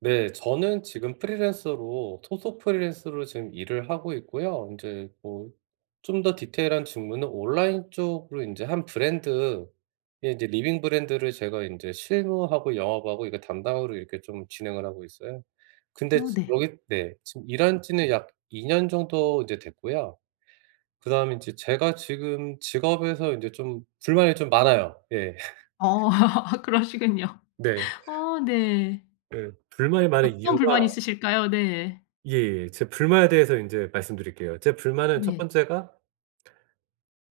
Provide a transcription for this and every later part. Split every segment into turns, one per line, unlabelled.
네. 저는 지금 프리랜서로, 소속 프리랜서로 지금 일을 하고 있고요. 인제 뭐 좀 더 디테일한 직무는 온라인 쪽으로 인제 한 브랜드의 이제 리빙 브랜드를 제가 인제 실무하고 영업하고 이거 담당으로 이렇게 좀 진행을 하고 있어요. 근데
어
지
네.
여기 네. 지금 일한 지는 약 2 년 정도 이제 됐고요. 그다음에 이제 제가 지금 직업에서 인제 좀 불만이 좀 많아요. 예.
어. 그러시군요.
네.
어 네.
예. 불만이 많은
어떤
이유가
불만이 있으실까요? 네.
예예. 제 불만에 대해서 인제 말씀드릴게요. 제 불만은 1
네.
번째가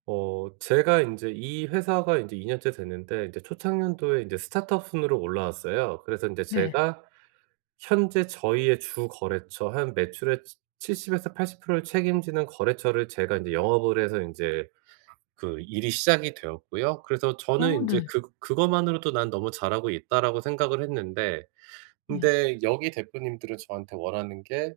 어 제가 인제 이 회사가 인제 2 년째 됐는데 이제 초창년도에 인제 스타트업 순으로 올라왔어요. 그래서 인제
네.
제가 현재 저희의 주거래처 한 매출의 치 칠십에서 80% 를 책임지는 거래처를 제가 인제 영업을 해서 인제 그 일이 시작이 되었고요. 그래서 저는
어
인제
네.
그 그것만으로도 '난 너무 잘하고 있다.'라고 생각을 했는데
네.
근데 여기 대표님들은 저한테 원하는 게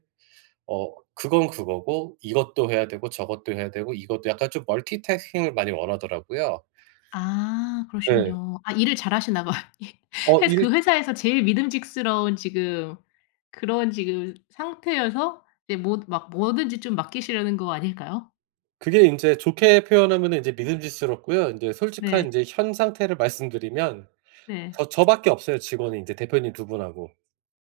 어 그건 그거고 이것도 해야 되고 저것도 해야 되고 이것도 약간 좀 멀티태스킹을 많이 원하더라고요.
아.
네.
그러시군요. 아 일을 잘하시나 봐요. 예.
어.
회사 그
일
회사에서 제일 믿음직스러운 지금 그런 지금 상태여서 이제 뭐 막 뭐든지 좀 맡기시려는 거 아닐까요?
그게 인제 좋게 표현하면은 인제 믿음직스럽고요. 인제 솔직한
네.
인제 현 상태를 말씀드리면
네.
저 저 밖에 없어요 직원이, 인제 대표님 2 분하고.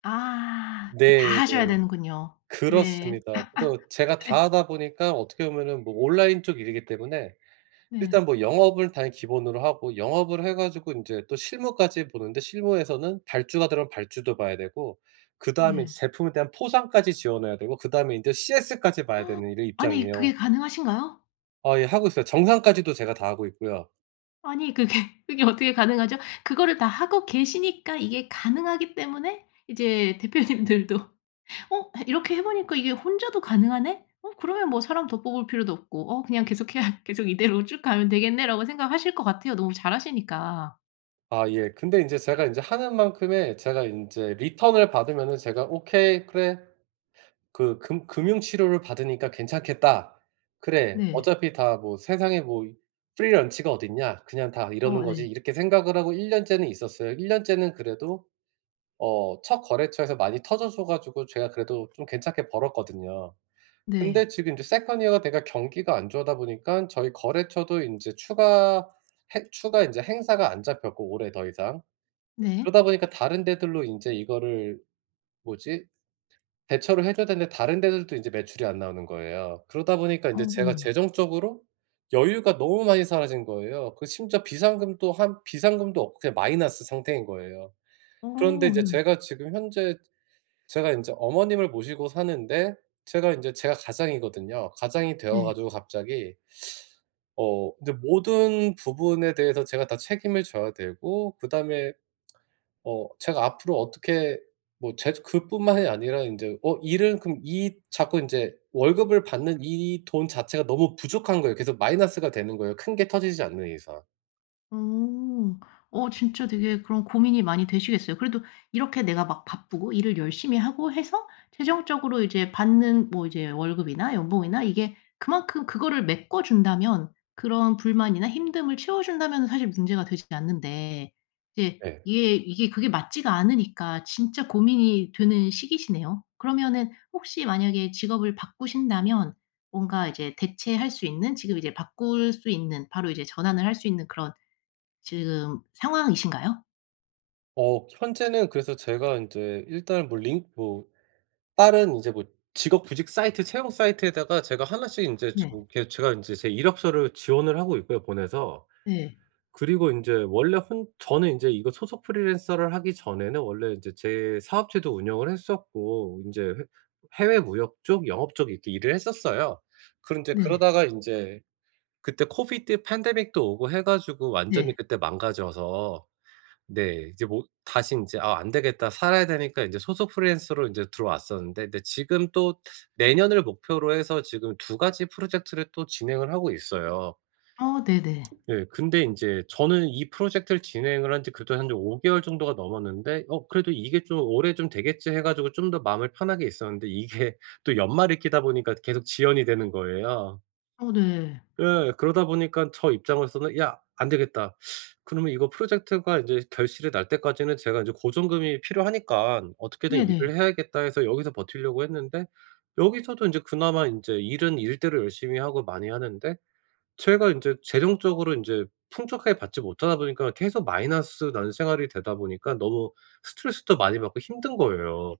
아. 예 다
네 네.
하셔야 되는군요. 네.
그렇습니다. 그래서 제가 다
예.
하다 보니까 어떻게 보면은 뭐 온라인 쪽 일이기 때문에
네.
일단 뭐 영업을 당연히 기본으로 하고 영업을 해 가지고 인제 또 실무까지 보는데 실무에서는 발주가 들어가면 발주도 봐야 되고 그다음에 이제
네.
제품에 대한 포상까지 지원해야 되고 그다음에 이제 CS까지 봐야 되는 이런
아니
입장이에요.
그게 가능하신가요?
아 예 하고 있어요. 정산까지도 제가 다 하고 있고요.
아니 그게 그게 어떻게 가능하죠? 그거를 다 하고 계시니까 이게 가능하기 때문에 이제 대표님들도 '어 해 이렇게 해보니까 이게 혼자도 가능하네? 어 그러면 뭐 사람 더 뽑을 필요도 없고 어 그냥 계속해야 계속 이대로 쭉 가면 되겠네.'라고 생각하실 것 같아요 너무 잘하시니까.
아 예. 근데 인제 제가 인제 하는 만큼의 제가 인제 리턴을 받으면은 제가 '오케이 그래 그 금 금융 치료를 받으니까 괜찮겠다. 그래
네.
어차피 다 뭐 세상에 뭐 이 free lunch가 어딨냐? 그냥 다 이러는
어
거지.'
네.
이렇게 생각을 하고 1 년째는 있었어요. 1 년째는 그래도 어 첫 거래처에서 많이 터져 줘 가지고 제가 그래도 좀 괜찮게 벌었거든요.
네.
근데 지금 이제 second year가 돼가 경기가 안 좋으다 보니깐 저희 거래처도 인제 추가 핵 추가 인제 행사가 안 잡혔고 올해 더 이상.
네.
그러다 보니까 다른 데들로 인제 이거를 뭐지? 대처를 해 줘야 되는데 다른 데들도 인제 매출이 안 나오는 거예요. 그러다 보니까 인제
어
제가
네.
재정적으로 여유가 너무 많이 사라진 거예요. 그 심지어 비상금도 한 비상금도 없고 그냥 마이너스 상태인 거예요. 그런데
어
이제
네.
제가 지금 현재 제가 인제 어머님을 모시고 사는데 제가 인제 제가 가장이거든요. 가장이 되어
네.
가지고 갑자기 어 인제 모든 부분에 대해서 제가 다 책임을 져야 되고 그다음에 어 제가 앞으로 어떻게 뭐 제 그뿐만이 아니라 인제 어 일은 그럼 이 자꾸 인제 월급을 받는 이 돈 자체가 너무 부족한 거예요. 계속 마이너스가 되는 거예요 큰 게 터지지 않는 이상.
어. 어 진짜 되게 그런 고민이 많이 되시겠어요. 그래도 이렇게 내가 막 바쁘고 일을 열심히 하고 해서 최종적으로 이제 받는 뭐 이제 월급이나 연봉이나 이게 그만큼 그거를 메꿔 준다면 그런 불만이나 힘듦을 채워 준다면은 사실 문제가 되진 않는데 이게
네.
예 이게 그게 맞지가 않으니까 진짜 고민이 되는 시기시네요. 그러면은 혹시 만약에 직업을 바꾸신다면 뭔가 이제 대체할 수 있는 지금 이제 바꿀 수 있는 바로 이제 전환을 할 수 있는 그런 지금 상황이신가요?
어 현재는 그래서 제가 인제 일단은 뭐 링 뭐 다른 이제 뭐 직업 구직 사이트 채용 사이트에다가 제가 1 씩 인제 저
네.
이렇게 제가 인제 제 이력서를 지원을 하고 있고요 보내서.
네.
그리고 인제 원래 혼 저는 인제 이거 소속 프리랜서를 하기 전에는 원래 이제 제 사업체도 운영을 했었고 인제 해 해외 무역 쪽, 영업 쪽 이렇게 일을 했었어요. 그런데
네.
그러다가 인제 그때 코비드 팬데믹도 오고 해 가지고 완전히
네.
그때 망가져서 네 이제 뭐 다시 인제 '아 안되겠다.' 살아야 되니까 인제 소속 프리랜서로 인제 들어왔었는데 근데 지금 또 내년을 목표로 해서 지금 2 가지 프로젝트를 또 진행을 하고 있어요.
어 네네.
예. 근데 인제 저는 이 프로젝트를 진행을 한 지 그래도 한 5 개월 정도가 넘었는데 '어 그래도 이게 좀 올해 좀 되겠지.' 해 가지고 좀 더 마음을 편하게 있었는데 이게 또 연말이 끼다 보니까 계속 지연이 되는 거예요.
어 네.
예. 그러다 보니깐 저 입장으로서는 "야 안 되겠다." 그러면 이거 프로젝트가 인제 결실이 날 때까지는 제가 인제 고정금이 필요하니깐 "어떻게든 일을
네네.
해야겠다." 해서 여기서 버티려고 했는데 여기서도 인제 그나마 인제 일은 일대로 열심히 하고 많이 하는데 제가 인제 재정적으로 인제 풍족하게 받지 못하다 보니까 계속 마이너스 나는 생활이 되다 보니까 너무 스트레스도 많이 받고 힘든 거예요.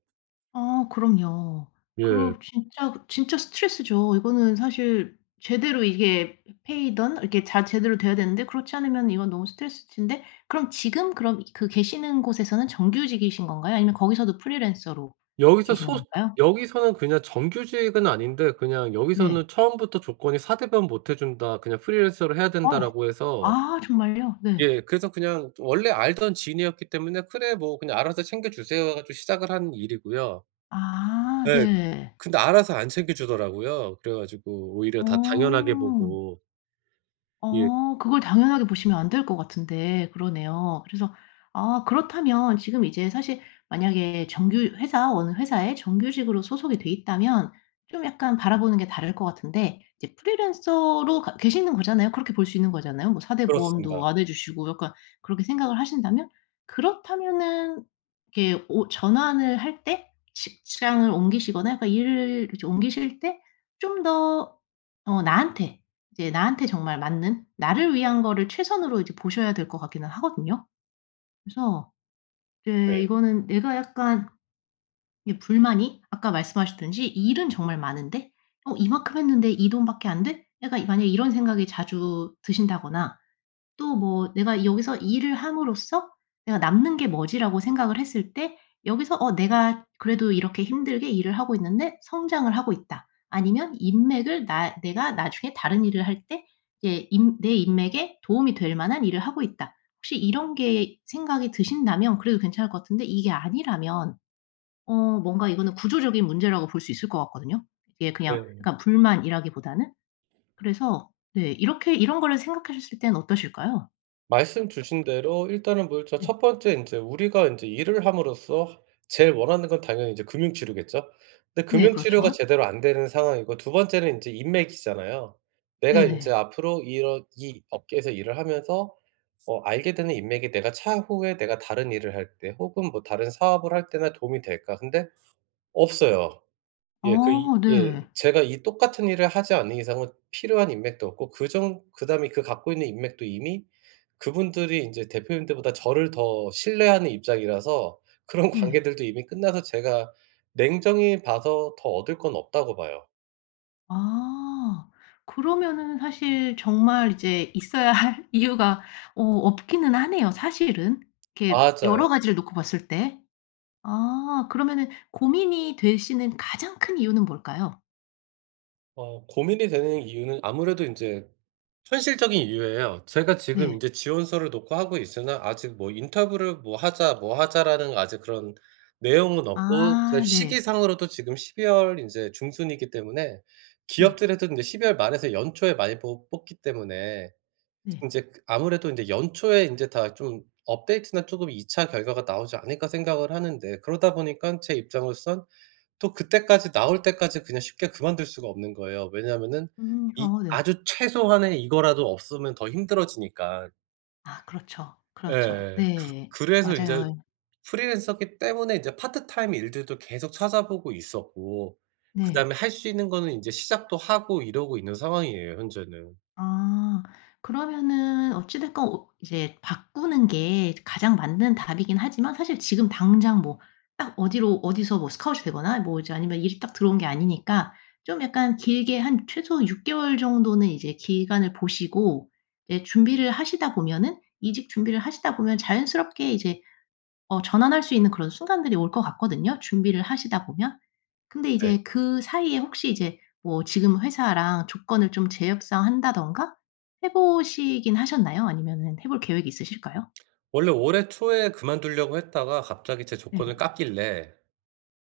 아 그럼요.
예.
그럼 진짜, 진짜 스트레스죠. 이거는 사실 제대로 이게 페이든 이렇게 자 제대로 돼야 되는데 그렇지 않으면 이건 너무 스트레스신데 그럼 지금 그럼 그 계시는 곳에서는 정규직이신 건가요? 아니면 거기서도 프리랜서로
여기서
계시는
소 그
건가요?
여기서는 그냥 정규직은 아닌데 그냥
네.
여기서는 처음부터 조건이 "4 대보험 못 해준다. 그냥 프리랜서를 해야
어.
된다."라고 해서
아 정말요? 네.
예. 그래서 그냥 원래 알던 지인이었기 때문에 그래 뭐 "그냥 알아서 챙겨주세요." 해 가지고 시작을 한 일이고요.
아
예.
네.
근데 알아서 안 챙겨주더라고요. 그래 가지고 오히려 다 당연하게
어.
보고. 예.
어 그걸 당연하게 보시면 안 될 것 같은데 그러네요. 그래서 아 그렇다면 지금 이제 사실 만약에 정규 회사, 어느 회사에 정규직으로 소속이 돼 있다면 좀 약간 바라보는 게 다를 것 같은데 이제 프리랜서로 가 계시는 거잖아요. 그렇게 볼 수 있는 거잖아요. 뭐 4 대 보험도
그렇습니다.
안 해 주시고 약간 그렇게 생각을 하신다면 그렇다면은 이렇게 오 전환을 할 때 직장을 옮기시거나 약간 일을 그렇지 옮기실 때 좀 더 어 나한테 이제 나한테 정말 맞는 나를 위한 거를 최선으로 이제 보셔야 될 것 같기는 하거든요. 그래서 이제
네.
이거는 내가 약간 이 불만이 아까 말씀하셨듯이 일은 정말 많은데 어 '이만큼 했는데 이 돈밖에 안 돼?' 약간 이 만약에 이런 생각이 자주 드신다거나 또 뭐 '내가 여기서 일을 함으로써 내가 남는 게 뭐지?'라고 생각을 했을 때 여기서 어 '내가 그래도 이렇게 힘들게 일을 하고 있는데 성장을 하고 있다.' 아니면 인맥을 나 '내가 나중에 다른 일을 할 때 이제 인 내 인맥에 도움이 될 만한 일을 하고 있다.' 혹시 이런 게 생각이 드신다면 그래도 괜찮을 것 같은데 이게 아니라면 어 뭔가 이거는 구조적인 문제라고 볼 수 있을 것 같거든요, 이게 그냥
예.
약간 불만이라기보다는. 그래서 네. 이렇게 이런 거를 생각하셨을 땐 어떠실까요?
말씀 주신 대로 일단은 뭐 일 저
네.
첫 번째 인제 우리가 인제 일을 함으로써 제일 원하는 건 당연히 이제 금융 치료겠죠. 근데
네,
금융 치료가
그렇죠.
제대로 안 되는 상황이고 2 번째는 인제 인맥이잖아요. 내가 인제
네네.
앞으로 이런 이 업계에서 일을 하면서 어 알게 되는 인맥이 내가 차후에 내가 다른 일을 할 때 혹은 뭐 다른 사업을 할 때나 도움이 될까? 근데 없어요. 예, 그 이
어
예
네.
제가 이 똑같은 일을 하지 않는 이상은 필요한 인맥도 없고 그 정 그다음에 그 갖고 있는 인맥도 이미 그분들이 인제 대표님들보다 저를 더 신뢰하는 입장이라서 그런
네.
관계들도 이미 끝나서 제가 냉정히 봐서 더 얻을 건 없다고 봐요.
아 그러면은 사실 정말 이제 있어야 할 이유가 어 없기는 하네요 사실은 이렇게
맞아요.
여러 가지를 놓고 봤을 때. 아 그러면은 고민이 되시는 가장 큰 이유는 뭘까요?
어 고민이 되는 이유는 아무래도 인제 현실적인 이유예요. 제가 지금
네.
인제 지원서를 넣고 하고 있으나 아직 뭐 "인터뷰를 뭐 하자, 뭐 하자."라는 아직 그런 내용은 없고 그다음에
아 네.
시기상으로도 지금 12 월 인제 중순이기 때문에
네.
기업들에도 인제 12 월 말에서 연초에 많이 뽑 뽑기 때문에
네.
인제 그 아무래도 인제 '연초에 인제 다 좀 업데이트나 쪼금 2 차 결과가 나오지 않을까.' 생각을 하는데 그러다 보니깐 제 입장으로선 또 그때까지 나올 때까지 그냥 쉽게 그만둘 수가 없는 거예요. 왜냐하면은
음
이
아 네.
아주 최소한의 이거라도 없으면 더 힘들어지니까.
아 그렇죠. 그렇죠.
예예. 그
네.
그래서 인제
맞아요.
프리랜서기 때문에 인제 파트타임 일들도 계속 찾아보고 있었고
네.
그다음에 할 수 있는 거는 인제 시작도 하고 이러고 있는 상황이에요 현재는.
아 그러면은 어찌 됐건 옷 이제 바꾸는 게 이제 가장 맞는 답이긴 하지만 사실 지금 당장 뭐 딱 어디로 어디서 뭐 스카웃이 되거나 뭐 이제 아니면 일이 딱 들어온 게 아니니까 좀 약간 길게 한 최소 6 개월 정도는 이제 기간을 보시고 이제 준비를 하시다 보면은 이직 준비를 하시다 보면 자연스럽게 이제 어 전환할 수 있는 그런 순간들이 올 것 같거든요 준비를 하시다 보면. 근데
네.
이제 그 사이에 혹시 이제 뭐 지금 회사랑 조건을 좀 재협상한다든가 해 보시긴 하셨나요? 아니면은 해 볼 계획이 있으실까요?
원래 올해 초에 그만두려고 했다가 갑자기 제
네.
조건을 깎길래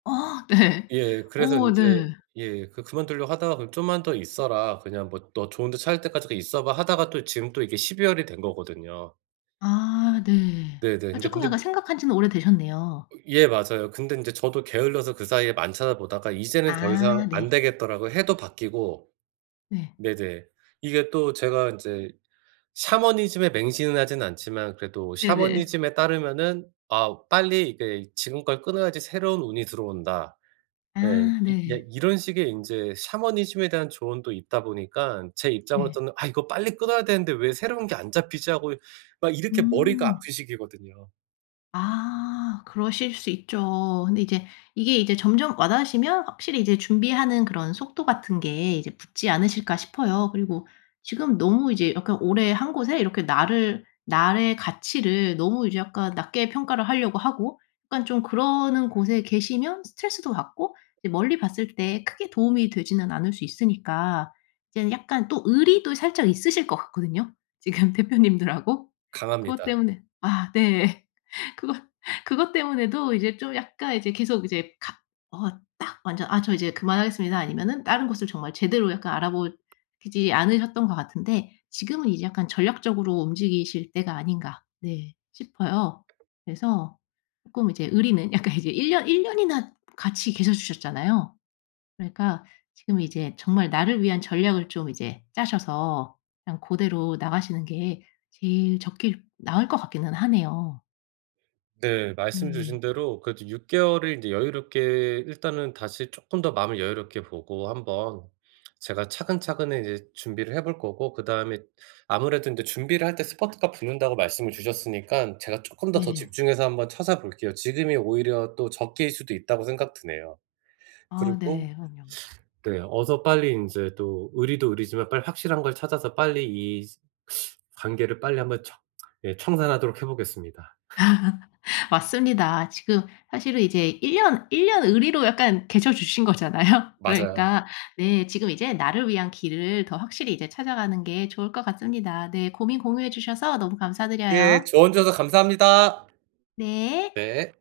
아 네.
예, 그래서
오
인제
네.
예 그 그만두려고 하다가 "그럼 좀만 더 있어라. 그냥 뭐 너 좋은데 찾을 때까지 그 있어 봐." 하다가 또 지금 또 이게 12 월이 된 거거든요.
아 네.
네네.
아
근데,
쪼끔
근데
약간
무
생각한 지는 오래되셨네요.
예 맞아요. 근데 인제 저도 게을러서 그사이에 안 찾아보다가 이제는 더 이상
아
안
네.
되겠더라고요. 해도 바뀌고.
네.
네네. 이게 또 제가 인제 샤머니즘에 맹신은 하진 않지만 그래도
네네.
샤머니즘에 따르면은 아 '빨리 이게 지금 걸 끊어야지 새로운 운이 들어온다.' 예.
아
이 예
네.
이런 식의 인제 샤머니즘에 대한 조언도 있다 보니깐 제
네.
입장으로서는 '아 이거 빨리 끊어야 되는데 왜 새로운 게 안 잡히지.' 하고 이 막 이렇게 머리가
음.
아픈 시기거든요.
아 그러실 수 있죠. 근데 이제 이게 이제 점점 와닿으시면 확실히 이제 준비하는 그런 속도 같은 게 이제 붙지 않으실까 싶어요. 그리고 지금 너무 이제 약간 오래 한 곳에 이렇게 나를 나의 가치를 너무 이제 약간 낮게 평가를 하려고 하고 약간 좀 그러는 곳에 계시면 스트레스도 받고 이제 멀리 봤을 때 크게 도움이 되지는 않을 수 있으니까 이제는 약간 또 의리도 살짝 있으실 것 같거든요 지금 대표님들하고. 그것
강합니다.
때문에 아 네. 그것 그것 때문에도 이제 좀 약간 이제 계속 이제 갑 어 딱 완전 '아 저 이제 그만하겠습니다.' 아니면은 다른 곳을 정말 제대로 약간 알아보지 않으셨던 것 같은데 지금은 이제 약간 전략적으로 움직이실 때가 아닌가 네 싶어요. 그래서 쪼끔 이제 의리는 약간 이제 1 년, 1 년이나 같이 계셔주셨잖아요. 그러니까 지금 이제 정말 나를 위한 전략을 좀 이제 짜셔서 그냥 고대로 나가시는 게 제일 적기일 나을 것 같기는 하네요.
네. 말씀 주신
예예.
대로 그래도 6 개월을 인제 여유롭게 일단은 다시 쪼끔 더 마음을 여유롭게 보고 한번 제가 차근차근 이제 준비를 해 볼 거고, 그다음에 아무래도 인제 준비를 할 때 스퍼트가 붙는다고 말씀을 주셨으니깐 제가 쪼끔 더 더
네.
집중해서 한번 찾아볼게요. 지금이 오히려 또 적기일 수도 있다고 생각 드네요.
아
그리고
네. 그럼요.
네. 어서 빨리 인제 또 의리도 의리지만 빨리 확실한 걸 찾아서 빨리 이 관계를 빨리 한번 정 예 청산하도록 해보겠습니다.
맞습니다. 지금 사실은 이제 1 년 1 년 의리로 약간 계셔 주신 거잖아요.
맞아요.
그러니까 네. 지금 이제 나를 위한 길을 더 확실히 이제 찾아가는 게 좋을 것 같습니다. 네. 고민 공유해 주셔서 너무
예.
감사드려요.
조언 주셔서 감사합니다.
네.
네.